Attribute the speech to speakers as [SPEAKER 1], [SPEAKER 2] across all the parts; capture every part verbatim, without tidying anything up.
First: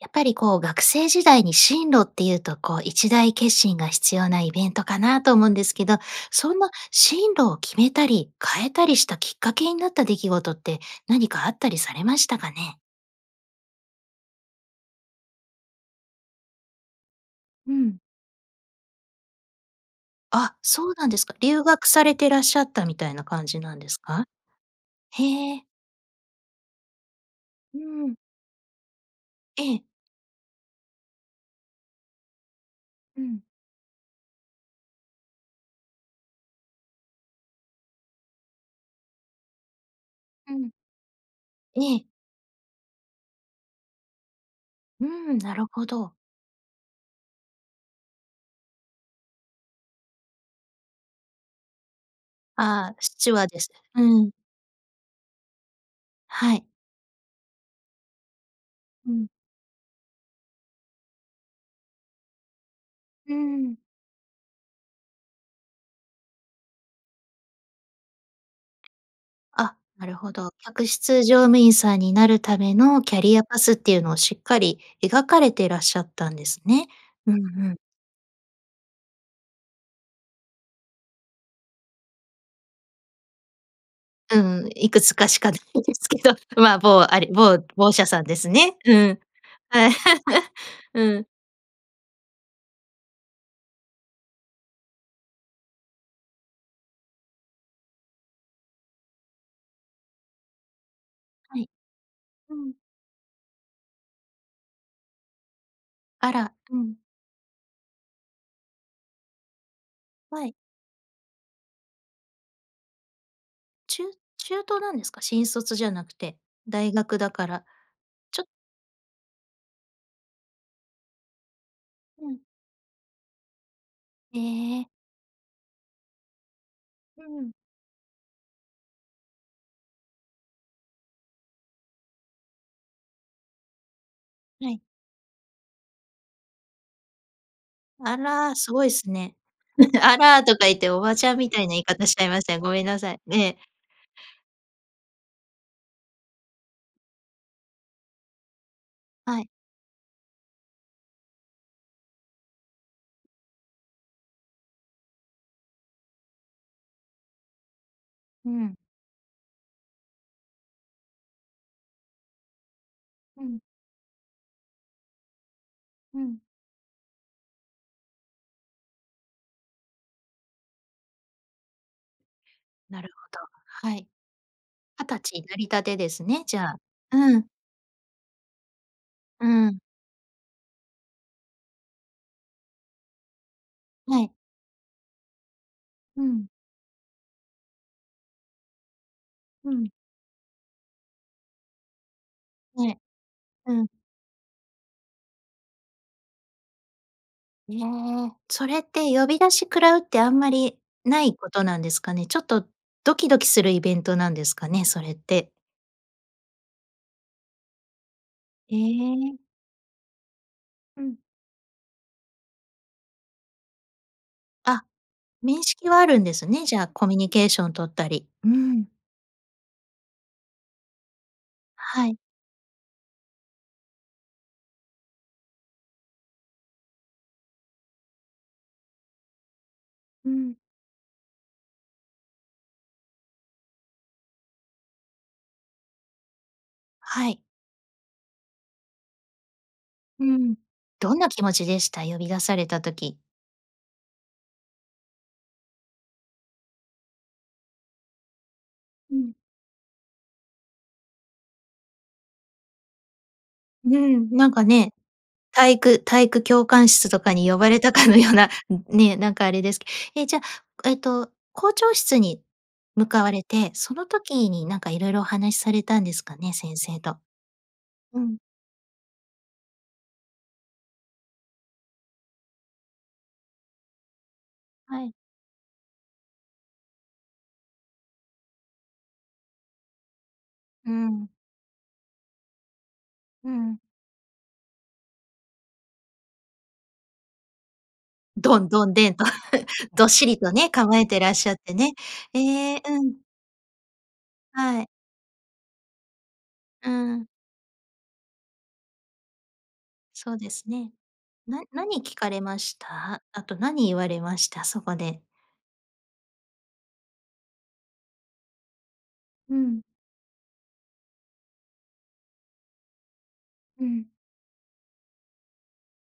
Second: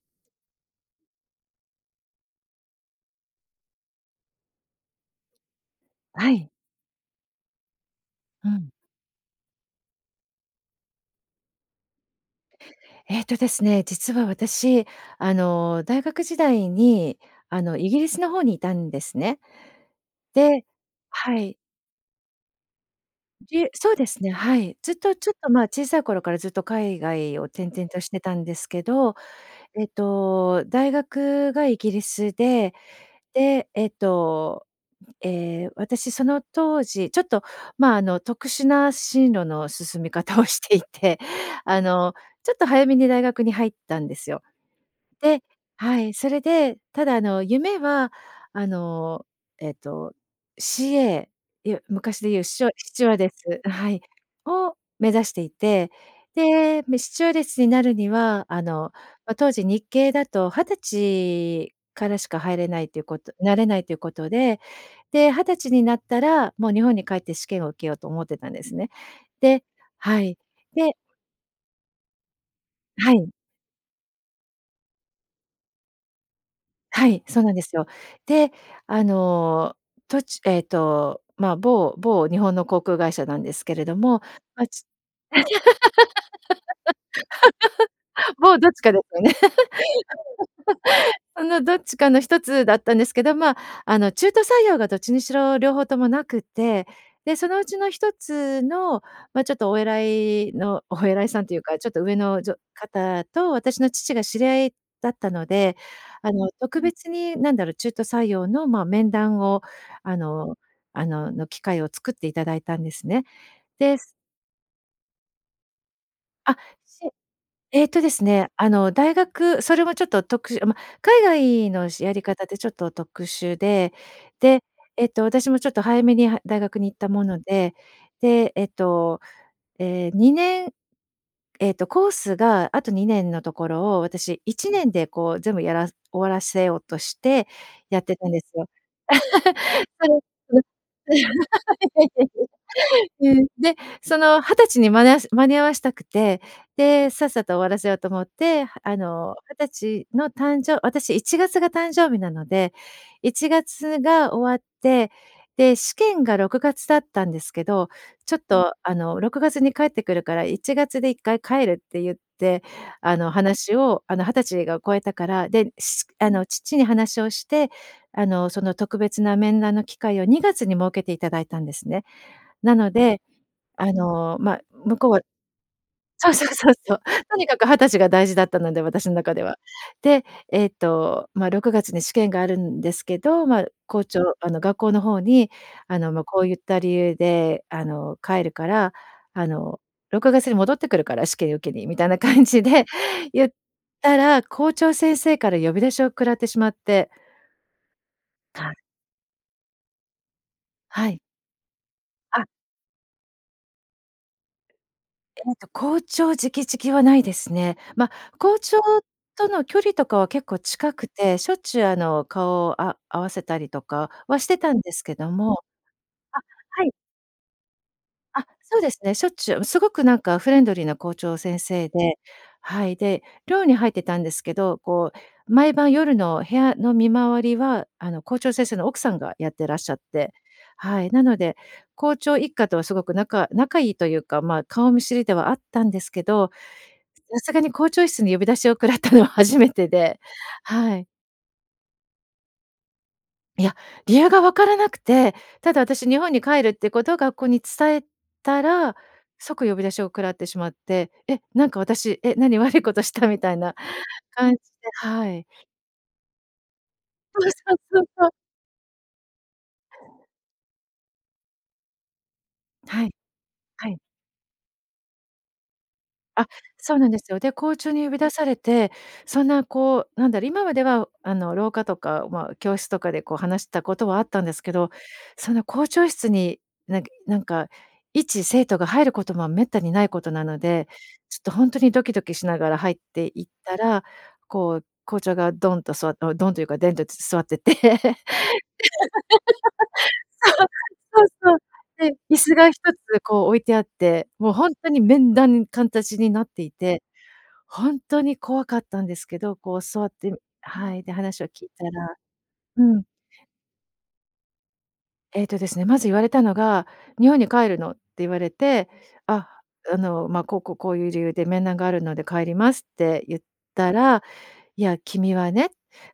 [SPEAKER 1] やっぱりこう、学生時代に進路っていうとこう、一大決心が必要なイベントかなと思うんですけど、
[SPEAKER 2] はい。
[SPEAKER 1] そんな進路を決めたり、
[SPEAKER 2] う
[SPEAKER 1] 変
[SPEAKER 2] ん。
[SPEAKER 1] えたりしたきっかけになった出来事って、何かあったりされましたかね？
[SPEAKER 2] ええとですね、実は私、あの、大学時代にあ
[SPEAKER 1] う
[SPEAKER 2] の、イ
[SPEAKER 1] ん。
[SPEAKER 2] ギリスの方にいたんですね。
[SPEAKER 1] あ、
[SPEAKER 2] で
[SPEAKER 1] そうなんです
[SPEAKER 2] は
[SPEAKER 1] か。
[SPEAKER 2] い。
[SPEAKER 1] 留学されてらっしゃったみたいな感じ
[SPEAKER 2] りゅ
[SPEAKER 1] なんで
[SPEAKER 2] そう
[SPEAKER 1] す
[SPEAKER 2] です
[SPEAKER 1] か？
[SPEAKER 2] ね、はい。ずっとちょっと
[SPEAKER 1] へ
[SPEAKER 2] まあ、
[SPEAKER 1] え。
[SPEAKER 2] 小さい頃からずっと海外を転
[SPEAKER 1] う
[SPEAKER 2] 々とし
[SPEAKER 1] ん。
[SPEAKER 2] てたんですけど、
[SPEAKER 1] ええ。
[SPEAKER 2] えっと、大学がイギリスで、
[SPEAKER 1] うん。
[SPEAKER 2] で、えっと、ええ、私その当時ちょっとまあ、あの特殊な進路の進み方を
[SPEAKER 1] う
[SPEAKER 2] し
[SPEAKER 1] ん。
[SPEAKER 2] ていて、あ
[SPEAKER 1] ええ。
[SPEAKER 2] の、ちょっと早めに大学に入ったんですよ。
[SPEAKER 1] うん、
[SPEAKER 2] で
[SPEAKER 1] なるほ
[SPEAKER 2] はい、
[SPEAKER 1] ど。
[SPEAKER 2] それでただあの、夢はあの、えっと CA、いわ昔で言うスチュワス
[SPEAKER 1] ああ、
[SPEAKER 2] チュワ
[SPEAKER 1] ス
[SPEAKER 2] ーデ
[SPEAKER 1] チュワーデ
[SPEAKER 2] ス
[SPEAKER 1] ス。
[SPEAKER 2] はい、
[SPEAKER 1] うん。
[SPEAKER 2] を目指していて、
[SPEAKER 1] はい。
[SPEAKER 2] で、め、スチュワーデスになるには、あの、
[SPEAKER 1] うん。
[SPEAKER 2] ま、当時日系だと二十歳からしか入れないということ
[SPEAKER 1] う
[SPEAKER 2] なれ
[SPEAKER 1] ん。
[SPEAKER 2] ないということで、で、二十歳になったら、もう、日本に帰って試験を受けようと思ってたんですね。で
[SPEAKER 1] あ、なる
[SPEAKER 2] は
[SPEAKER 1] ほ
[SPEAKER 2] い、
[SPEAKER 1] ど。客
[SPEAKER 2] で
[SPEAKER 1] 室乗務員さんになるための、
[SPEAKER 2] は
[SPEAKER 1] キャ
[SPEAKER 2] い。
[SPEAKER 1] リアパスっていうのをしっかり描かれていらっしゃったんですね。
[SPEAKER 2] はい、
[SPEAKER 1] うん
[SPEAKER 2] そうなんで
[SPEAKER 1] うん。
[SPEAKER 2] すよ。で、あの、とちゅえっと、まあ、某某日本の航空会社なんですけれども。
[SPEAKER 1] う
[SPEAKER 2] ま、
[SPEAKER 1] ん、
[SPEAKER 2] ち
[SPEAKER 1] いくつかしかないですけど、ま、某、あれ、某某社さんで す
[SPEAKER 2] もう、どっ
[SPEAKER 1] ね。
[SPEAKER 2] ちか
[SPEAKER 1] う
[SPEAKER 2] です
[SPEAKER 1] ん。
[SPEAKER 2] よね。
[SPEAKER 1] うん。
[SPEAKER 2] そのどっちかのひとつだったんですけど、まあ、あの中途採用がどっちにしろ両方ともなくて、で、そのうちのひとつのま、ちょっとお偉いのお偉いさんとい
[SPEAKER 1] は
[SPEAKER 2] う
[SPEAKER 1] い。
[SPEAKER 2] か、ちょっと上の、じ
[SPEAKER 1] う
[SPEAKER 2] ょ
[SPEAKER 1] ん。
[SPEAKER 2] 方と私の父が知り合いだったので、あ
[SPEAKER 1] あ
[SPEAKER 2] の、
[SPEAKER 1] ら、う
[SPEAKER 2] 特
[SPEAKER 1] ん。
[SPEAKER 2] 別になんだろう、中途採用の、ま、面談をあ
[SPEAKER 1] はい。
[SPEAKER 2] のあの、の機会を作っていただいたんですね。で
[SPEAKER 1] ち
[SPEAKER 2] す
[SPEAKER 1] ゅ中途なんですか？新卒じゃなくて、
[SPEAKER 2] あ、
[SPEAKER 1] 大
[SPEAKER 2] し
[SPEAKER 1] 学だから、
[SPEAKER 2] ええとです
[SPEAKER 1] ちょ
[SPEAKER 2] ね、あの、大学、それもちょっと、特殊ま、海外のしやり
[SPEAKER 1] う
[SPEAKER 2] 方
[SPEAKER 1] ん。
[SPEAKER 2] ってちょっと特殊で、
[SPEAKER 1] え
[SPEAKER 2] で、
[SPEAKER 1] え。
[SPEAKER 2] えっと私もちょっと早めには大学に行ったも
[SPEAKER 1] う
[SPEAKER 2] の
[SPEAKER 1] ん。
[SPEAKER 2] で、で、えっと、ええ、にねんええと、コースがあとにねんのところを、私、い
[SPEAKER 1] は
[SPEAKER 2] ち
[SPEAKER 1] い。
[SPEAKER 2] ねんでこう全部やらす終わらせようとしてやっ
[SPEAKER 1] あ
[SPEAKER 2] てたんです
[SPEAKER 1] ら、
[SPEAKER 2] よ。
[SPEAKER 1] すごいすね。「あ ら」と
[SPEAKER 2] それ
[SPEAKER 1] か言って、おばちゃんみたいな言い方しちゃいました。ごめんなさい、
[SPEAKER 2] うん。
[SPEAKER 1] え
[SPEAKER 2] うん、
[SPEAKER 1] え。
[SPEAKER 2] で、その二十歳に間に合わせ間に合わしたくて、で、さっさと終わらせようと思ってあの、
[SPEAKER 1] はい。
[SPEAKER 2] 二十歳の誕生私いちがつが誕生日なのでいちがつが終わって、で、試験がろくがつだったんですけど、ちょっ
[SPEAKER 1] う
[SPEAKER 2] と
[SPEAKER 1] ん。
[SPEAKER 2] あの、ろくがつに帰ってくるからいちがつでいっかい帰るって言ってあの、
[SPEAKER 1] うん。
[SPEAKER 2] 話をあの、二十歳が超えたから、で、
[SPEAKER 1] う
[SPEAKER 2] あ
[SPEAKER 1] ん。
[SPEAKER 2] の、父に話をしてあの、その特別な面談の機会をにがつに設けていただいたんですね。なの
[SPEAKER 1] なる
[SPEAKER 2] で、
[SPEAKER 1] ほど、
[SPEAKER 2] あ
[SPEAKER 1] はい。
[SPEAKER 2] の、ま、向
[SPEAKER 1] は
[SPEAKER 2] こう
[SPEAKER 1] た
[SPEAKER 2] は
[SPEAKER 1] ちになりたてです
[SPEAKER 2] そう
[SPEAKER 1] ね、
[SPEAKER 2] そう
[SPEAKER 1] じゃ
[SPEAKER 2] そう
[SPEAKER 1] あ。
[SPEAKER 2] そう。と
[SPEAKER 1] う
[SPEAKER 2] に
[SPEAKER 1] ん。
[SPEAKER 2] かくはたちが大事だったので、私の中で
[SPEAKER 1] う
[SPEAKER 2] は。
[SPEAKER 1] ん。
[SPEAKER 2] で、えっとまあ、ろくがつに試験があるんですけど、ま、校
[SPEAKER 1] はい。
[SPEAKER 2] 長あの学校の方にあの、
[SPEAKER 1] う
[SPEAKER 2] ま、こ
[SPEAKER 1] ん。
[SPEAKER 2] ういった理由であの、帰るからあ
[SPEAKER 1] う
[SPEAKER 2] の、
[SPEAKER 1] ん。
[SPEAKER 2] 「ろくがつに戻ってくるから、試験受けに」みたいな感じで
[SPEAKER 1] ええ、
[SPEAKER 2] 言っ
[SPEAKER 1] うん。
[SPEAKER 2] たら、校長先生から呼び出しを食らってしまって。
[SPEAKER 1] ええ。そ
[SPEAKER 2] か。
[SPEAKER 1] れって呼び出し食らうってあんまり
[SPEAKER 2] はい。
[SPEAKER 1] ないことなんですかね？ちょ
[SPEAKER 2] あ。
[SPEAKER 1] っとドキドキするイベントなんですかね、それって。
[SPEAKER 2] ええと、校長直々はないですね。ま、校長
[SPEAKER 1] ええ。
[SPEAKER 2] との距離とかは結構近
[SPEAKER 1] う
[SPEAKER 2] く
[SPEAKER 1] ん。
[SPEAKER 2] て、しょっちゅうあの、顔をあ合わせたりとかはしてたん
[SPEAKER 1] あ、
[SPEAKER 2] ですけど
[SPEAKER 1] 面
[SPEAKER 2] も
[SPEAKER 1] 識はあるんで
[SPEAKER 2] あ、
[SPEAKER 1] すね、じゃ
[SPEAKER 2] は
[SPEAKER 1] あ
[SPEAKER 2] い。
[SPEAKER 1] コミュニケーション取ったり、
[SPEAKER 2] あ、
[SPEAKER 1] う
[SPEAKER 2] そう
[SPEAKER 1] ん。
[SPEAKER 2] ですね。しょっちゅう、うん、すごくなんかフレンドリーな校長先生
[SPEAKER 1] は
[SPEAKER 2] で
[SPEAKER 1] い。
[SPEAKER 2] はい、で、寮に入ってたんですけど、こう毎晩夜の部屋の見回りはあの、校長先生の奥さんがやってらっしゃっ
[SPEAKER 1] う
[SPEAKER 2] て
[SPEAKER 1] ん。
[SPEAKER 2] はい。なので、校長一家とはすごく仲仲いいというか、まあ、顔見知りではあったんですけど、
[SPEAKER 1] は
[SPEAKER 2] や、
[SPEAKER 1] い。
[SPEAKER 2] さがに校長室に呼び出しを食らったのは初めてで、
[SPEAKER 1] うん、
[SPEAKER 2] はい。
[SPEAKER 1] どんな気持ちでした？呼び出された時。
[SPEAKER 2] いや、理由が分からなくて、ただ私日本に帰るってことを学校に伝えたら、
[SPEAKER 1] うん。
[SPEAKER 2] 即呼び出しを食らってしまって、え、なんか私、え、何悪いことしたみたいな
[SPEAKER 1] うん、なん
[SPEAKER 2] 感じ
[SPEAKER 1] か
[SPEAKER 2] で
[SPEAKER 1] ね。
[SPEAKER 2] はい。
[SPEAKER 1] 体育体育教官室とか
[SPEAKER 2] そ
[SPEAKER 1] に
[SPEAKER 2] う
[SPEAKER 1] 呼ば
[SPEAKER 2] そう
[SPEAKER 1] れた
[SPEAKER 2] そう
[SPEAKER 1] かの
[SPEAKER 2] そ
[SPEAKER 1] よ
[SPEAKER 2] う。
[SPEAKER 1] うなね、なんかあれですけえ、じゃあ、えっと校長室に
[SPEAKER 2] は
[SPEAKER 1] 向
[SPEAKER 2] い、
[SPEAKER 1] かわれて、
[SPEAKER 2] は
[SPEAKER 1] そ
[SPEAKER 2] い。
[SPEAKER 1] の時になんか色々お話されたんですか
[SPEAKER 2] あ、
[SPEAKER 1] ね、先
[SPEAKER 2] そ
[SPEAKER 1] 生
[SPEAKER 2] うなん
[SPEAKER 1] と。
[SPEAKER 2] ですよ。で、校長に呼び
[SPEAKER 1] う
[SPEAKER 2] 出
[SPEAKER 1] ん。
[SPEAKER 2] されて、そんなこうなんだろう、今まではあの廊下とか、ま、教室とかでこう話したことはあったんですけど、
[SPEAKER 1] はい。
[SPEAKER 2] そんな校長室に、なんなんか一生徒が入ることもめったにないことなので、
[SPEAKER 1] うん。
[SPEAKER 2] ちょっとほんとにドキドキしながら入って行
[SPEAKER 1] う
[SPEAKER 2] った
[SPEAKER 1] ん。
[SPEAKER 2] ら、こう、校長がドンと座ってドンというか、デンと、つ座ってて。
[SPEAKER 1] ドン、ドン、デンとどっしりと ね、構えて
[SPEAKER 2] そう、
[SPEAKER 1] らっし
[SPEAKER 2] そ
[SPEAKER 1] ゃ
[SPEAKER 2] うそ
[SPEAKER 1] っ
[SPEAKER 2] う。
[SPEAKER 1] てね。
[SPEAKER 2] で、椅子が一
[SPEAKER 1] ええ。
[SPEAKER 2] つ
[SPEAKER 1] うん。
[SPEAKER 2] こう置いてあって、もうほん
[SPEAKER 1] はい。
[SPEAKER 2] とに面談、かんたちになってい
[SPEAKER 1] うー
[SPEAKER 2] て、
[SPEAKER 1] ん。
[SPEAKER 2] ほんとに怖かったんですけど、こう座っ
[SPEAKER 1] そ
[SPEAKER 2] て
[SPEAKER 1] うですね。
[SPEAKER 2] はい、で話を
[SPEAKER 1] な
[SPEAKER 2] 聞いた
[SPEAKER 1] 何聞
[SPEAKER 2] ら
[SPEAKER 1] かれまし
[SPEAKER 2] うん。
[SPEAKER 1] た？あと何言われました？そこで。
[SPEAKER 2] えっとですね、まず言われたのが、「日本に帰るの？」って言われて、「あ
[SPEAKER 1] うん。
[SPEAKER 2] あ、あのま、こうこう、こういう理由で面談があるので帰ります」って言っ
[SPEAKER 1] う
[SPEAKER 2] た
[SPEAKER 1] ん。
[SPEAKER 2] ら、「いや君はね、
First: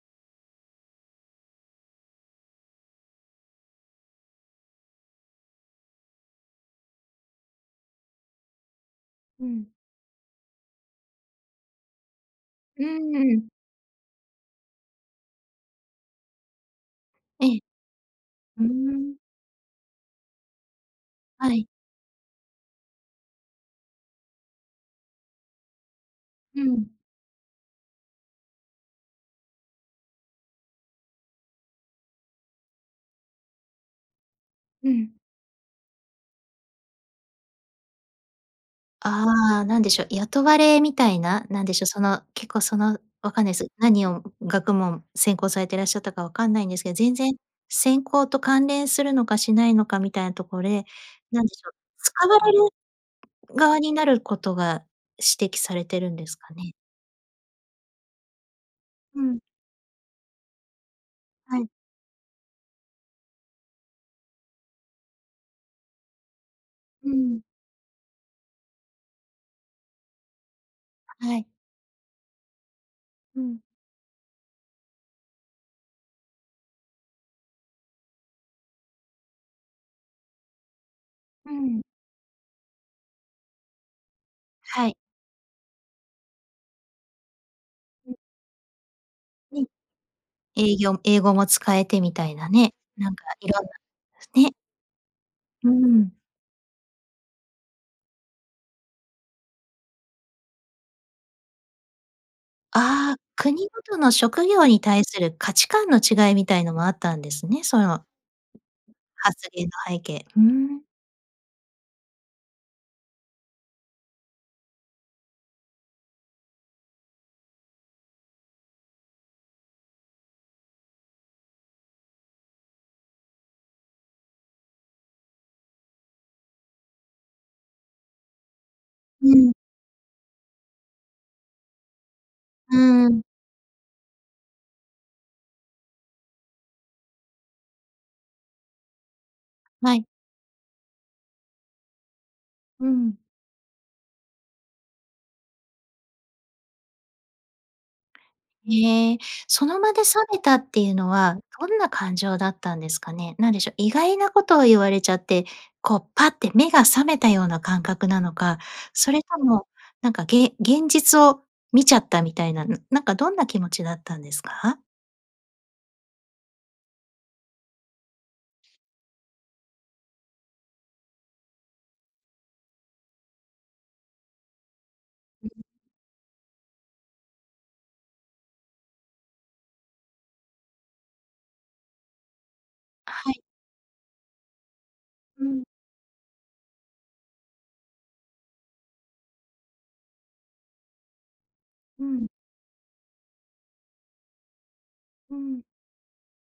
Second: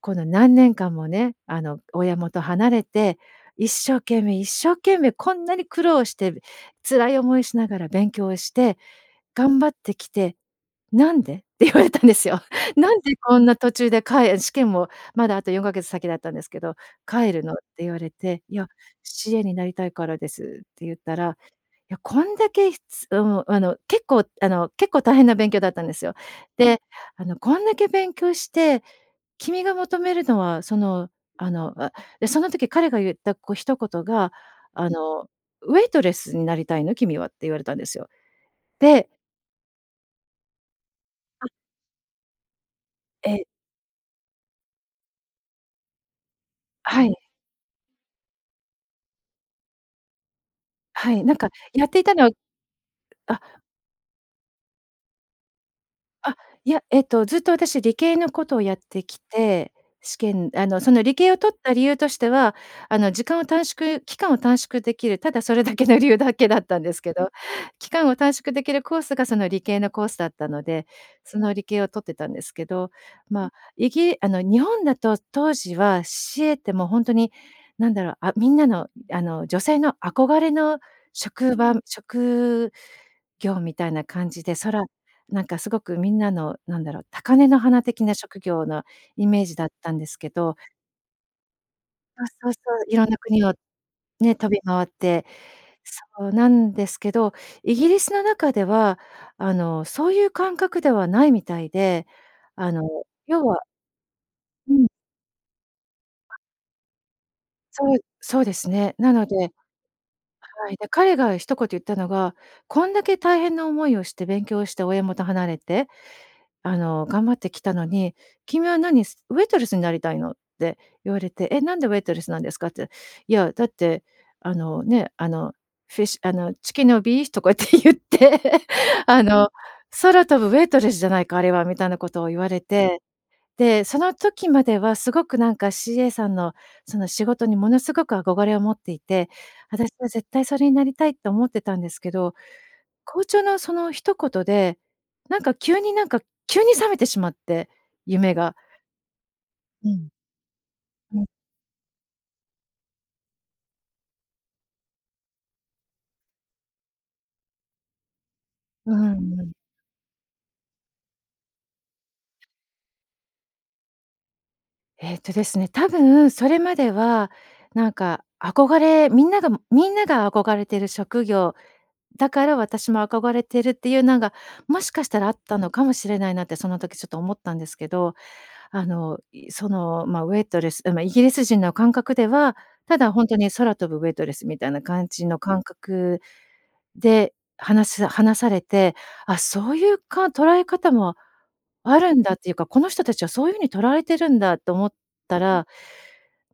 [SPEAKER 2] この何年間もね、あの親元離れて、一生懸命一生懸命こんなに苦労して辛い思いしながら、勉強して
[SPEAKER 1] う
[SPEAKER 2] 頑張っ
[SPEAKER 1] ん。
[SPEAKER 2] てきて、なんで？」って言われたんですよ。
[SPEAKER 1] うー
[SPEAKER 2] 「なんでこん
[SPEAKER 1] ん。
[SPEAKER 2] な途中でかえ」試験もまだあとよんかげつ先だったんですけど、「帰る
[SPEAKER 1] え
[SPEAKER 2] の？」っ
[SPEAKER 1] え。
[SPEAKER 2] て言われて。「い
[SPEAKER 1] うー
[SPEAKER 2] や、
[SPEAKER 1] ん。
[SPEAKER 2] CA になりたいからです」って言ったら、
[SPEAKER 1] はい。
[SPEAKER 2] 「や、こんだけ、ひつ」うん、あの結構あの、結構大変な勉強だったんですよ。
[SPEAKER 1] う
[SPEAKER 2] で、
[SPEAKER 1] ん。
[SPEAKER 2] あの「こんだけ勉強して、君が求めるのはそのあの」あ、で、その時彼が言った、こう一言が
[SPEAKER 1] う
[SPEAKER 2] あ
[SPEAKER 1] ん。
[SPEAKER 2] の、「ウェイトレスになりたいの君は？」って言われたんですよ。で
[SPEAKER 1] ああ。なんでしょう、雇われみたいな、
[SPEAKER 2] あ。
[SPEAKER 1] なんでしょう、その結構その分かん
[SPEAKER 2] え。
[SPEAKER 1] ないす。何を学問専攻されていらっしゃったか分かんないんですけど、
[SPEAKER 2] は
[SPEAKER 1] 全
[SPEAKER 2] い。
[SPEAKER 1] 然専攻と関連するのか、しないのかみたいなとこれ、
[SPEAKER 2] はい、なん
[SPEAKER 1] なん
[SPEAKER 2] か
[SPEAKER 1] でしょう、
[SPEAKER 2] やっていたの
[SPEAKER 1] 使
[SPEAKER 2] は
[SPEAKER 1] われる
[SPEAKER 2] あ。
[SPEAKER 1] 側になることが指摘されてるんです
[SPEAKER 2] あ。
[SPEAKER 1] か
[SPEAKER 2] い
[SPEAKER 1] ね？
[SPEAKER 2] や、えっとずっと私、理系のことをやってき
[SPEAKER 1] うん。
[SPEAKER 2] て、試験あのその理系を取っ
[SPEAKER 1] はい。
[SPEAKER 2] た理由としては、あの時間を短縮期間を短縮できる、ただそれだけの理由だけだったんです
[SPEAKER 1] う
[SPEAKER 2] けど。
[SPEAKER 1] ん。
[SPEAKER 2] 期間を短縮できるコースがその理系のコースだったので、
[SPEAKER 1] は
[SPEAKER 2] そ
[SPEAKER 1] い。
[SPEAKER 2] の理系を取ってたんですけど。
[SPEAKER 1] う
[SPEAKER 2] まあ、
[SPEAKER 1] ん。
[SPEAKER 2] イギあの日本だと当時は CA ってもうほんとに何だろう、あ、みんなのあの、女性の憧れの
[SPEAKER 1] う
[SPEAKER 2] 職場、
[SPEAKER 1] ん。
[SPEAKER 2] 職業みたいな感じで、そら
[SPEAKER 1] はい。
[SPEAKER 2] なんかすごくみんなのなんだろう、高根の花的な
[SPEAKER 1] [unintelligible]
[SPEAKER 2] 職業なイメージ
[SPEAKER 1] う
[SPEAKER 2] だ
[SPEAKER 1] ん。
[SPEAKER 2] ったんですけど。
[SPEAKER 1] えいぎょ英語も使えてみ
[SPEAKER 2] そう
[SPEAKER 1] たいな
[SPEAKER 2] そうそ
[SPEAKER 1] ね、
[SPEAKER 2] う、色
[SPEAKER 1] な
[SPEAKER 2] ん
[SPEAKER 1] ん
[SPEAKER 2] な
[SPEAKER 1] か
[SPEAKER 2] 国を
[SPEAKER 1] 色んなす
[SPEAKER 2] ね、飛
[SPEAKER 1] ね。
[SPEAKER 2] び回って、
[SPEAKER 1] うーん。
[SPEAKER 2] そうなんですけど、イギリスの中ではあのそういう感覚ではないみたいで、あの
[SPEAKER 1] ああ。
[SPEAKER 2] 要は
[SPEAKER 1] 国ごとの職業
[SPEAKER 2] う
[SPEAKER 1] に
[SPEAKER 2] ん。
[SPEAKER 1] 対する価値観の違いみたいのもあったんですね。そ
[SPEAKER 2] そう
[SPEAKER 1] の
[SPEAKER 2] そうですね。なので
[SPEAKER 1] 発言
[SPEAKER 2] は
[SPEAKER 1] の背景。うー
[SPEAKER 2] い。
[SPEAKER 1] ん。
[SPEAKER 2] で、彼が一言言ったのが、「こんだけ大変な思いをして勉強して親元離れて、あの頑張ってきたのに、君は何、すウェイトレスになりたいの？」って言われて。え、「なんでウェイトレスなんですか？」って、いや、だって、あのね、あの fish、あの、Chicken or beef？とかって言って、あ
[SPEAKER 1] う
[SPEAKER 2] の
[SPEAKER 1] ん。
[SPEAKER 2] 「空飛ぶウェイトレスじゃないか、あれは」みたいなことを言われ
[SPEAKER 1] う
[SPEAKER 2] て。
[SPEAKER 1] ーん。
[SPEAKER 2] で、その時まではすごくなんか CA さんのその仕事にものすごく憧れを持っていて、私
[SPEAKER 1] はい。
[SPEAKER 2] は絶対それになりたいと思ってたんですけど、
[SPEAKER 1] うん。
[SPEAKER 2] 校長のその一言で、なんか急になんか急に冷めてしまって、夢が。
[SPEAKER 1] ええ。その
[SPEAKER 2] う
[SPEAKER 1] 場で冷
[SPEAKER 2] ん。
[SPEAKER 1] めたっていうの
[SPEAKER 2] うん。
[SPEAKER 1] は、どんな感情だったんですかね？なんでしょう、意外なことを言われちゃって、こうパッて目が覚めたような感覚なのか、
[SPEAKER 2] う
[SPEAKER 1] それと
[SPEAKER 2] んうん。
[SPEAKER 1] も、なんか、げん現実を見ちゃったみたいな、なんかどんな気持ちだったんですか？
[SPEAKER 2] えっとですね、多分それまではなんか憧れみんながみんなが憧れてる職業。だから私も憧れてるっていうなんが、もしかしたらあったのかもしれないなってその時ちょっと思ったんですけど。あの、い、その、ま、ウェイトレス、う、ま、イギリス人の感覚では、ただほん
[SPEAKER 1] は
[SPEAKER 2] と
[SPEAKER 1] い。
[SPEAKER 2] に空飛ぶウェイトレスみたいな感じの
[SPEAKER 1] う
[SPEAKER 2] 感
[SPEAKER 1] ん。
[SPEAKER 2] 覚で、話す話されて、あ、そういう、か捉え方もあ
[SPEAKER 1] う
[SPEAKER 2] るん
[SPEAKER 1] ん。
[SPEAKER 2] だっていうか、この人たちはそういう風にとられてるんだと思っ
[SPEAKER 1] う
[SPEAKER 2] た
[SPEAKER 1] ん。
[SPEAKER 2] ら、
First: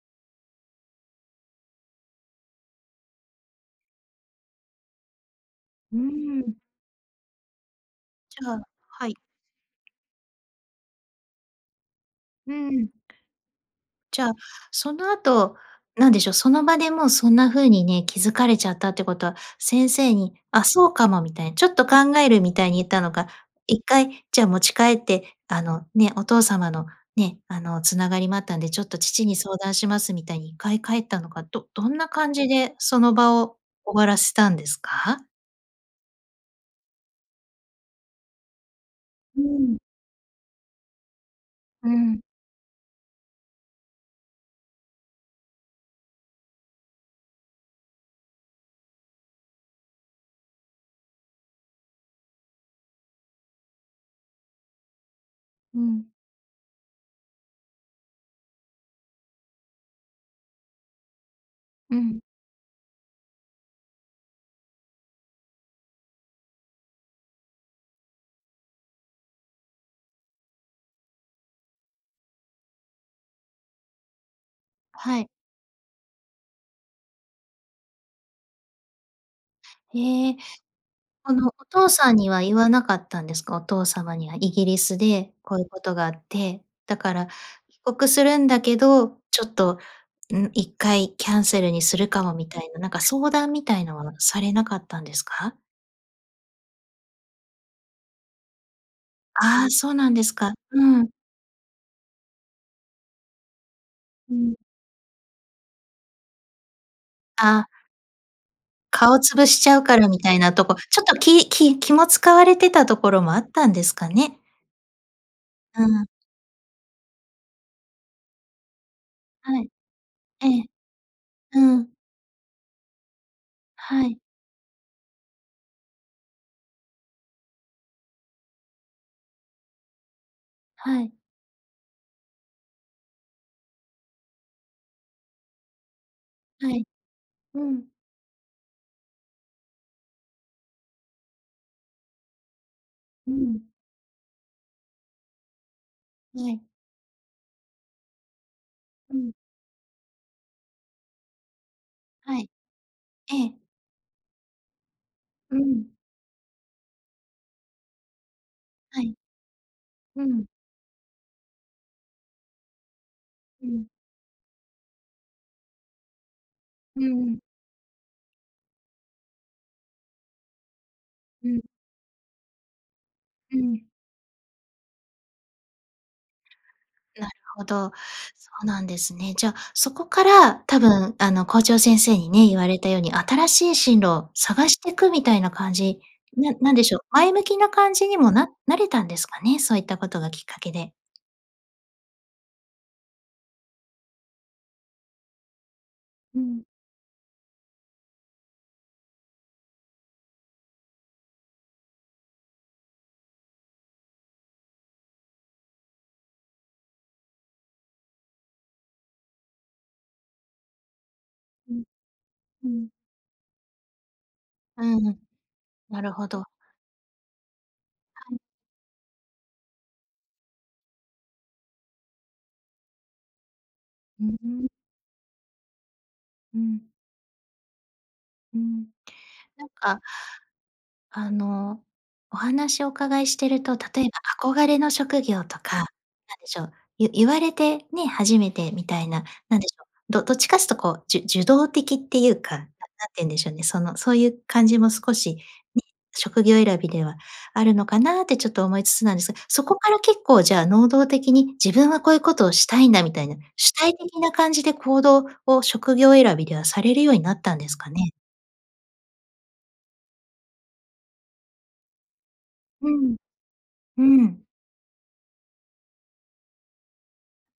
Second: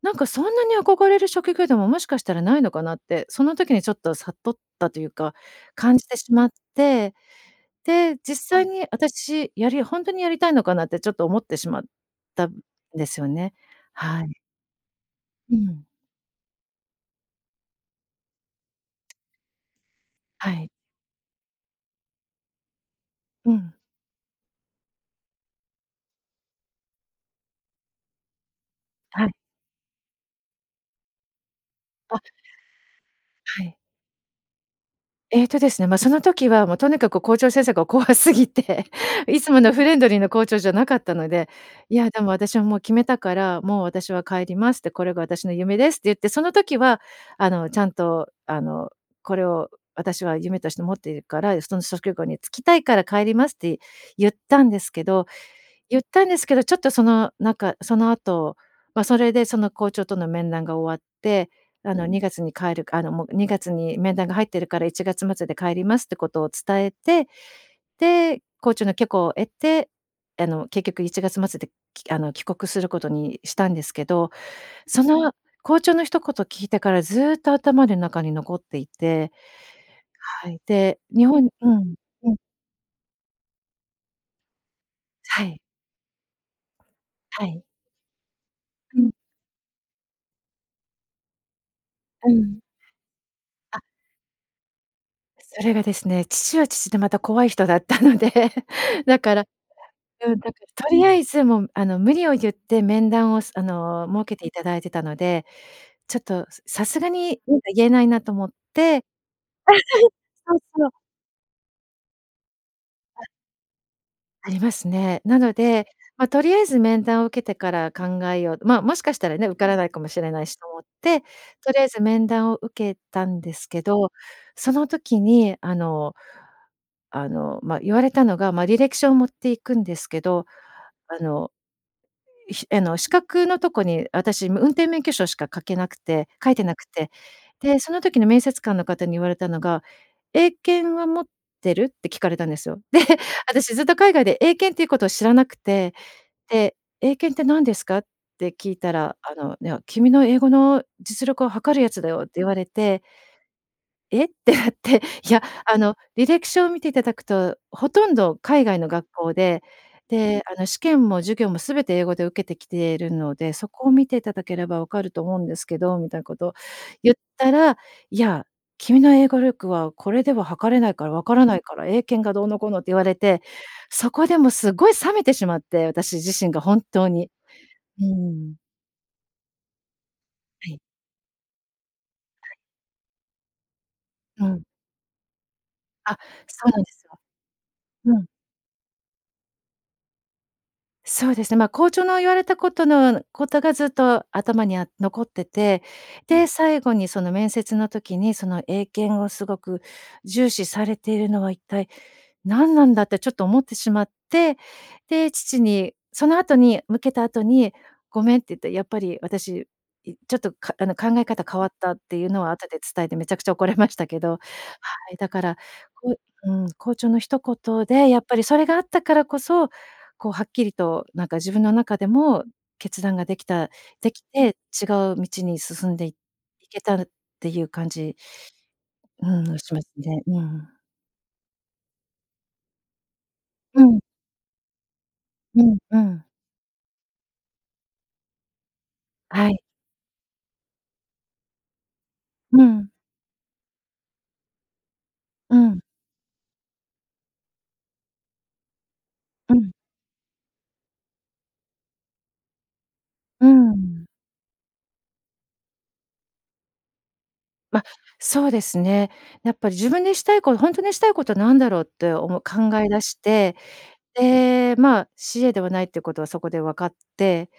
[SPEAKER 2] なんかそんなに憧れる職業でも、もしかしたらないのかなって、その時にちょっと悟ったというか、
[SPEAKER 1] う
[SPEAKER 2] 感じてし
[SPEAKER 1] ー
[SPEAKER 2] まっ
[SPEAKER 1] ん。
[SPEAKER 2] て、で、実
[SPEAKER 1] じゃあ
[SPEAKER 2] 際に
[SPEAKER 1] はい。
[SPEAKER 2] 私やりほんとにやりたいのかなってちょっと思ってしまった
[SPEAKER 1] う
[SPEAKER 2] ん
[SPEAKER 1] ん。
[SPEAKER 2] ですよね。は
[SPEAKER 1] じゃあ、
[SPEAKER 2] い。
[SPEAKER 1] その
[SPEAKER 2] う
[SPEAKER 1] 後、
[SPEAKER 2] ん。
[SPEAKER 1] 何でしょう、その場でもうそんな風にね、気付かれちゃったってことは先生に、
[SPEAKER 2] は
[SPEAKER 1] あ、
[SPEAKER 2] い。
[SPEAKER 1] そうかもみたい、ちょっと考えるみたいに言ったのか、
[SPEAKER 2] うん。
[SPEAKER 1] 一回じゃあ持ち帰って、あの、ね、お父様のね、あの繋がりもあったんで、ちょっと
[SPEAKER 2] は
[SPEAKER 1] 父
[SPEAKER 2] い。
[SPEAKER 1] に相談します、みたいに一回帰ったのか、どどんな
[SPEAKER 2] あ。
[SPEAKER 1] 感じでその場を
[SPEAKER 2] はい。
[SPEAKER 1] 終わらせたんですか？
[SPEAKER 2] えっとですね、ま、その時はもうとにかく校長先生が怖すぎて、い
[SPEAKER 1] うー
[SPEAKER 2] つもの
[SPEAKER 1] ん。
[SPEAKER 2] フレンドリーな校長じゃなかったので、
[SPEAKER 1] う
[SPEAKER 2] 「いやで
[SPEAKER 1] ん。
[SPEAKER 2] も私はもう決めたから、もう私は帰りますって、これが私の夢です」って言って、その時はあのちゃんとあのこれを私は夢として持っているから、その職業に就きたいから帰りますって言ったんですけど
[SPEAKER 1] う
[SPEAKER 2] 言っ
[SPEAKER 1] ん。
[SPEAKER 2] たんですけど、ちょっとそのなんか、その後、ま、それで、その校長との面談が終わって、あ
[SPEAKER 1] う
[SPEAKER 2] のに
[SPEAKER 1] ん。
[SPEAKER 2] がつに帰るく、あの、もうにがつに面談が入ってるからいちがつまつで帰りますってことを伝えて、で、校長の許可を得て、あの結局いちがつまつで、きあの帰国することにしたんですけど、そ
[SPEAKER 1] はい。
[SPEAKER 2] の校長の一言聞いてからずっと頭で中に残っていて。
[SPEAKER 1] ええ。
[SPEAKER 2] はい、で、日
[SPEAKER 1] こ
[SPEAKER 2] 本
[SPEAKER 1] のお
[SPEAKER 2] う
[SPEAKER 1] 父
[SPEAKER 2] ん。
[SPEAKER 1] さんに
[SPEAKER 2] うん。
[SPEAKER 1] は言わなかったんですか？お父様には、イギリスで
[SPEAKER 2] は
[SPEAKER 1] こう
[SPEAKER 2] い。
[SPEAKER 1] いうことがあって、だから
[SPEAKER 2] はい。
[SPEAKER 1] 帰国するんだけ
[SPEAKER 2] うん。
[SPEAKER 1] ど、ちょっと、うん、一回キャンセルにするか
[SPEAKER 2] う
[SPEAKER 1] もみた
[SPEAKER 2] ん。
[SPEAKER 1] いな、なんか相談みた
[SPEAKER 2] あ。
[SPEAKER 1] いのはされなかったんですか？
[SPEAKER 2] それがですね、父は父でまた怖い人だったので。だから
[SPEAKER 1] ああ、そうなんで
[SPEAKER 2] う
[SPEAKER 1] す
[SPEAKER 2] ん。だ
[SPEAKER 1] か。
[SPEAKER 2] からと
[SPEAKER 1] う
[SPEAKER 2] り
[SPEAKER 1] ん。
[SPEAKER 2] あえずもうあの無理をゆって、面談を、すあの設
[SPEAKER 1] う
[SPEAKER 2] けてい
[SPEAKER 1] ん。
[SPEAKER 2] ただいてたので、ちょっとさすがになん
[SPEAKER 1] あ。
[SPEAKER 2] か言えないなと思って。
[SPEAKER 1] 顔つぶしちゃうから みたいな
[SPEAKER 2] そう
[SPEAKER 1] とこ、
[SPEAKER 2] そう。
[SPEAKER 1] ちょっと、きき気も使われてたところ
[SPEAKER 2] あ。
[SPEAKER 1] もあったんですかね。
[SPEAKER 2] ありますね。なの
[SPEAKER 1] う
[SPEAKER 2] で、
[SPEAKER 1] ん。
[SPEAKER 2] ま、とりあえず面談を受けてから考えよう。ま、もしかしたらね、受
[SPEAKER 1] は
[SPEAKER 2] か
[SPEAKER 1] い。
[SPEAKER 2] らないかもしれない
[SPEAKER 1] え
[SPEAKER 2] し
[SPEAKER 1] え。
[SPEAKER 2] と思って、と
[SPEAKER 1] う
[SPEAKER 2] りあえ
[SPEAKER 1] ん。
[SPEAKER 2] ず面談を受けたんですけ
[SPEAKER 1] は
[SPEAKER 2] ど、
[SPEAKER 1] い。
[SPEAKER 2] その時にあの、あの、ま、言われたのが、ま、履歴書を持っていくんですけど、
[SPEAKER 1] はい。
[SPEAKER 2] あの、ひあの、資格のとこに私運転免許証しか書けなくて、書いて
[SPEAKER 1] は
[SPEAKER 2] なく
[SPEAKER 1] い。
[SPEAKER 2] て、
[SPEAKER 1] う
[SPEAKER 2] で、
[SPEAKER 1] ん。
[SPEAKER 2] その時の面接官の方に言われたのが、「英検は持ってる？」って聞かれたんですよ。で、
[SPEAKER 1] うん。
[SPEAKER 2] 私ずっと海外で英検っていうことを知らなくて、
[SPEAKER 1] はい。
[SPEAKER 2] で、「英検って何ですか？」って聞いた
[SPEAKER 1] う
[SPEAKER 2] ら、
[SPEAKER 1] ん。
[SPEAKER 2] あのね、「君の英語の実力を測るやつだよ」って
[SPEAKER 1] は
[SPEAKER 2] 言
[SPEAKER 1] い。
[SPEAKER 2] われて。
[SPEAKER 1] ええ。
[SPEAKER 2] 「え？」ってなって、「いや、
[SPEAKER 1] う
[SPEAKER 2] あ
[SPEAKER 1] ん。
[SPEAKER 2] の履歴書を見ていただくと、ほとんど海外の
[SPEAKER 1] は
[SPEAKER 2] 学
[SPEAKER 1] い。
[SPEAKER 2] 校で。
[SPEAKER 1] う
[SPEAKER 2] で、
[SPEAKER 1] ん。
[SPEAKER 2] あの試験も授業もすべて英語で受けてきてるので、
[SPEAKER 1] う
[SPEAKER 2] そこ
[SPEAKER 1] ん。
[SPEAKER 2] を見ていただければ分かると思うんですけど」みたいなことを
[SPEAKER 1] うー
[SPEAKER 2] 言っ
[SPEAKER 1] ん。
[SPEAKER 2] たら、「いや、君の英語力はこれでは測れないから分から
[SPEAKER 1] う
[SPEAKER 2] ない
[SPEAKER 1] ん。
[SPEAKER 2] から、英検がどうのこうの」って言われて、
[SPEAKER 1] うん。
[SPEAKER 2] そこでもすごい冷めてしまって、私自身が本当
[SPEAKER 1] な
[SPEAKER 2] に。
[SPEAKER 1] るほど、
[SPEAKER 2] うー
[SPEAKER 1] そ
[SPEAKER 2] ん。
[SPEAKER 1] うなんですね。じゃあ、そこから
[SPEAKER 2] は
[SPEAKER 1] 多
[SPEAKER 2] い。
[SPEAKER 1] 分あの校長先生にね、
[SPEAKER 2] はい。
[SPEAKER 1] 言われたように新しい進路を
[SPEAKER 2] うん。
[SPEAKER 1] 探してくみたいな感じ。
[SPEAKER 2] あ、
[SPEAKER 1] な
[SPEAKER 2] そう
[SPEAKER 1] なん
[SPEAKER 2] なん
[SPEAKER 1] で
[SPEAKER 2] で
[SPEAKER 1] しょう、
[SPEAKER 2] すよ。
[SPEAKER 1] 前向きな感じに
[SPEAKER 2] うん。
[SPEAKER 1] も、ななれたんですかね、そういったことがきっかけで。
[SPEAKER 2] そうですね。ま、校長の言われたことのことがずっと頭にあっ残ってて。
[SPEAKER 1] う
[SPEAKER 2] で、
[SPEAKER 1] ん。
[SPEAKER 2] 最後にその面接の時にその英検をすごく重視されているのは一体何なんだってちょっと思ってしまって。で、父にその後に向けた後に、「ごめん」って言って、やっぱり私、いちょっと、かあの考え方変わっ
[SPEAKER 1] うん。
[SPEAKER 2] たっていうのは後
[SPEAKER 1] う
[SPEAKER 2] で
[SPEAKER 1] ん。
[SPEAKER 2] 伝えて、めちゃくちゃ怒れましたけど。は
[SPEAKER 1] う
[SPEAKER 2] い、
[SPEAKER 1] ん。
[SPEAKER 2] だから、
[SPEAKER 1] なる
[SPEAKER 2] ふ
[SPEAKER 1] ほど。
[SPEAKER 2] うん、校長の一言で、やっぱ
[SPEAKER 1] [unintelligible]
[SPEAKER 2] りそれがあったからこそ、こうはっきりとなんか自分の中でも決断ができたでき
[SPEAKER 1] うー
[SPEAKER 2] て、
[SPEAKER 1] ん。
[SPEAKER 2] 違う道に進んでい
[SPEAKER 1] う
[SPEAKER 2] け
[SPEAKER 1] ん。
[SPEAKER 2] たんっていう感じ、
[SPEAKER 1] うん。
[SPEAKER 2] うーん、
[SPEAKER 1] なん
[SPEAKER 2] します
[SPEAKER 1] か、
[SPEAKER 2] ね。うーん。
[SPEAKER 1] あの、お話お伺いしていると、
[SPEAKER 2] うん。
[SPEAKER 1] 例えば憧れの職業と
[SPEAKER 2] うん
[SPEAKER 1] か、なん
[SPEAKER 2] うん。
[SPEAKER 1] でしょう、ゆゆわれて、ね、初めてみたいな、
[SPEAKER 2] は
[SPEAKER 1] な
[SPEAKER 2] い。
[SPEAKER 1] んでしょう、どどっちかっつうとこう、じゅ受動的っていうか、
[SPEAKER 2] う
[SPEAKER 1] な
[SPEAKER 2] ん。
[SPEAKER 1] なんていうんでしょうね、そのそういう感じも少し、
[SPEAKER 2] うん。
[SPEAKER 1] に職業選びではあるのかなってちょっと思いつつなんですが。
[SPEAKER 2] う
[SPEAKER 1] そ
[SPEAKER 2] ん。
[SPEAKER 1] こから結構じゃあ能動的に自分はこういうことをしたいんだみたいな、
[SPEAKER 2] うー
[SPEAKER 1] 主体
[SPEAKER 2] ん。
[SPEAKER 1] 的な感じで行動を、職業選びではされるようになったんです
[SPEAKER 2] ま、
[SPEAKER 1] かね？
[SPEAKER 2] そうですね。やっぱ自分でしたいことほんとにしたいことは何だろうっておも考え
[SPEAKER 1] う
[SPEAKER 2] 出
[SPEAKER 1] ん。
[SPEAKER 2] して、
[SPEAKER 1] うん。
[SPEAKER 2] で、まあ CA ではないっていうことはそこで分かって。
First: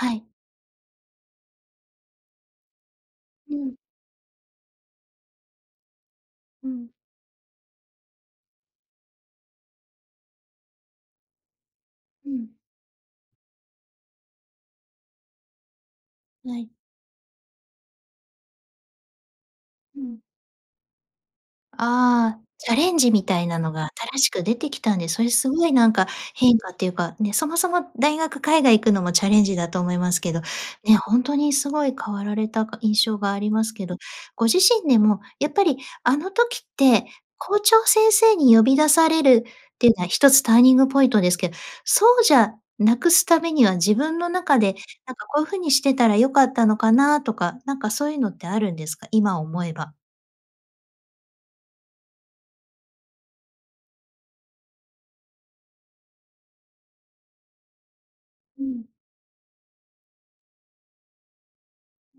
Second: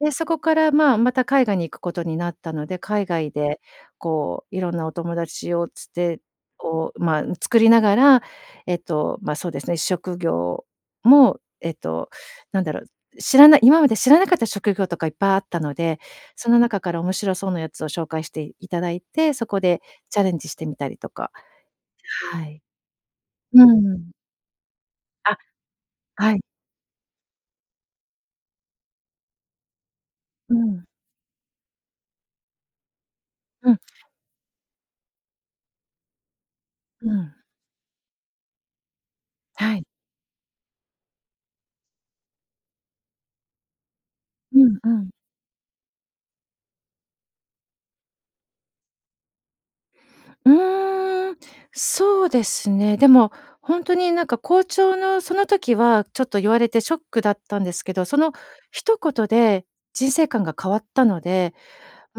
[SPEAKER 2] で、そ
[SPEAKER 1] い。
[SPEAKER 2] こからまあまた、海外に行くことになったので、海外
[SPEAKER 1] う
[SPEAKER 2] で
[SPEAKER 1] ん。
[SPEAKER 2] こう、色んなお友達を伝手
[SPEAKER 1] うん。
[SPEAKER 2] を、まあ作りながら、えっと、ま、そうですね、職業もえっと、
[SPEAKER 1] うん。
[SPEAKER 2] なんだろう、知らない今まで知らなかった職業とかいっぱいあったので、そ
[SPEAKER 1] は
[SPEAKER 2] の
[SPEAKER 1] い。
[SPEAKER 2] 中から面白そうなやつを紹介していただいて、そこで
[SPEAKER 1] うん。
[SPEAKER 2] チャレンジしてみたりとか。
[SPEAKER 1] ああ。
[SPEAKER 2] はい。
[SPEAKER 1] チャレンジみたいな
[SPEAKER 2] う
[SPEAKER 1] のが
[SPEAKER 2] ーん。
[SPEAKER 1] 新しく出てきたんで、それ
[SPEAKER 2] あ。
[SPEAKER 1] すごいなんか
[SPEAKER 2] はい。
[SPEAKER 1] 変化っていうか、ね、そもそも大学海外行くのもチャレンジだと思いますけど、
[SPEAKER 2] うん。
[SPEAKER 1] ね。ほんとにすごい変わられたか、印象がありま
[SPEAKER 2] う
[SPEAKER 1] す
[SPEAKER 2] ん。
[SPEAKER 1] けど、ご自身でもやっぱりあの時って
[SPEAKER 2] うん。
[SPEAKER 1] 校長先生に呼び出される
[SPEAKER 2] は
[SPEAKER 1] っ
[SPEAKER 2] い。
[SPEAKER 1] ていうのは一つターニングポイントですけ、そうじゃなくすためには自分の
[SPEAKER 2] う
[SPEAKER 1] 中で
[SPEAKER 2] んうん。
[SPEAKER 1] なんかこういう風にしてたら良かったのかなとか、なんかそういうのってあるんですか？今思えば。
[SPEAKER 2] うーん。そうですね。でもほんとになんか校長の、その時はちょっと言われてショックだったんですけど、その
[SPEAKER 1] うん。
[SPEAKER 2] 一言で人生観が変わったので、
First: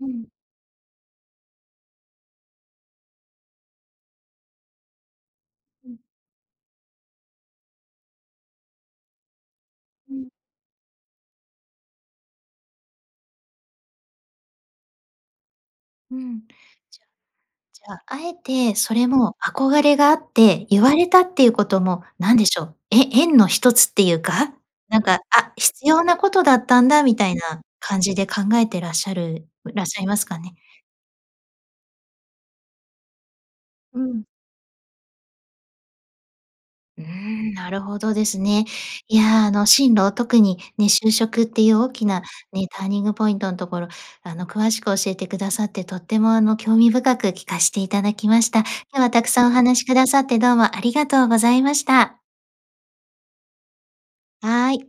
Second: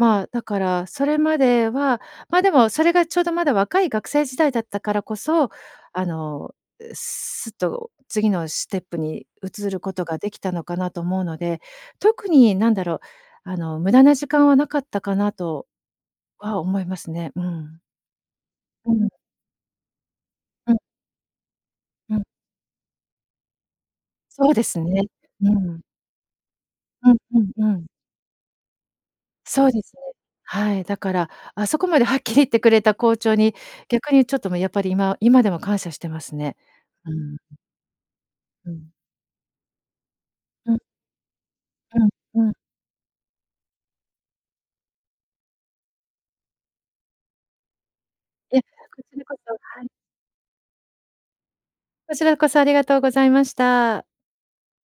[SPEAKER 1] う
[SPEAKER 2] あ
[SPEAKER 1] ん。
[SPEAKER 2] だから、それまではまでも、それがちょうどまだ若い学生時代だったからこそ、
[SPEAKER 1] うん。
[SPEAKER 2] あの、う、すっと次のシテップに移ること
[SPEAKER 1] う
[SPEAKER 2] が
[SPEAKER 1] ん。
[SPEAKER 2] できたのかなと思うので、特になんだろう、あの無駄な時間はなかったかなと
[SPEAKER 1] うん。
[SPEAKER 2] は思いますね。うん。
[SPEAKER 1] じゃあ、あえて
[SPEAKER 2] う
[SPEAKER 1] それ
[SPEAKER 2] ん。
[SPEAKER 1] も憧れがあって
[SPEAKER 2] うん。
[SPEAKER 1] 言われたっていうことも、
[SPEAKER 2] うん。
[SPEAKER 1] なんでしょう、え縁の一つっていう
[SPEAKER 2] そ
[SPEAKER 1] か、
[SPEAKER 2] うです
[SPEAKER 1] なん
[SPEAKER 2] ね。
[SPEAKER 1] か、
[SPEAKER 2] う
[SPEAKER 1] 「あ、
[SPEAKER 2] ん。
[SPEAKER 1] 必要なことだったんだ」
[SPEAKER 2] う
[SPEAKER 1] み
[SPEAKER 2] ん
[SPEAKER 1] たい
[SPEAKER 2] うん
[SPEAKER 1] な
[SPEAKER 2] うん。
[SPEAKER 1] 感じで考えてらっしゃる
[SPEAKER 2] そうで
[SPEAKER 1] らっ
[SPEAKER 2] す。
[SPEAKER 1] しゃいますかね？
[SPEAKER 2] はい。だからあそこまではっきり言ってくれた校長に、
[SPEAKER 1] う
[SPEAKER 2] 逆に
[SPEAKER 1] ん。
[SPEAKER 2] ちょっと、ま、やっぱり、今今でも感謝してますね。
[SPEAKER 1] うー
[SPEAKER 2] うーん。
[SPEAKER 1] ん、なるほどですね。
[SPEAKER 2] うん。
[SPEAKER 1] いや、あの進路、特に
[SPEAKER 2] うん。
[SPEAKER 1] ね、就職っていう大
[SPEAKER 2] う
[SPEAKER 1] き
[SPEAKER 2] ん、
[SPEAKER 1] な
[SPEAKER 2] うん。
[SPEAKER 1] ね、ターニングポイントんところ、あの詳しく教えてくださってとてもあの興味深く聞かしていただきまし
[SPEAKER 2] いえ、
[SPEAKER 1] た。今
[SPEAKER 2] こ
[SPEAKER 1] 日は
[SPEAKER 2] ち
[SPEAKER 1] た
[SPEAKER 2] ら
[SPEAKER 1] く
[SPEAKER 2] こ
[SPEAKER 1] さんお
[SPEAKER 2] そ。
[SPEAKER 1] 話
[SPEAKER 2] は
[SPEAKER 1] し
[SPEAKER 2] い。
[SPEAKER 1] くださってどうもありがとうございまし
[SPEAKER 2] こ
[SPEAKER 1] た。
[SPEAKER 2] ちらこそありがとうございました。
[SPEAKER 1] はい。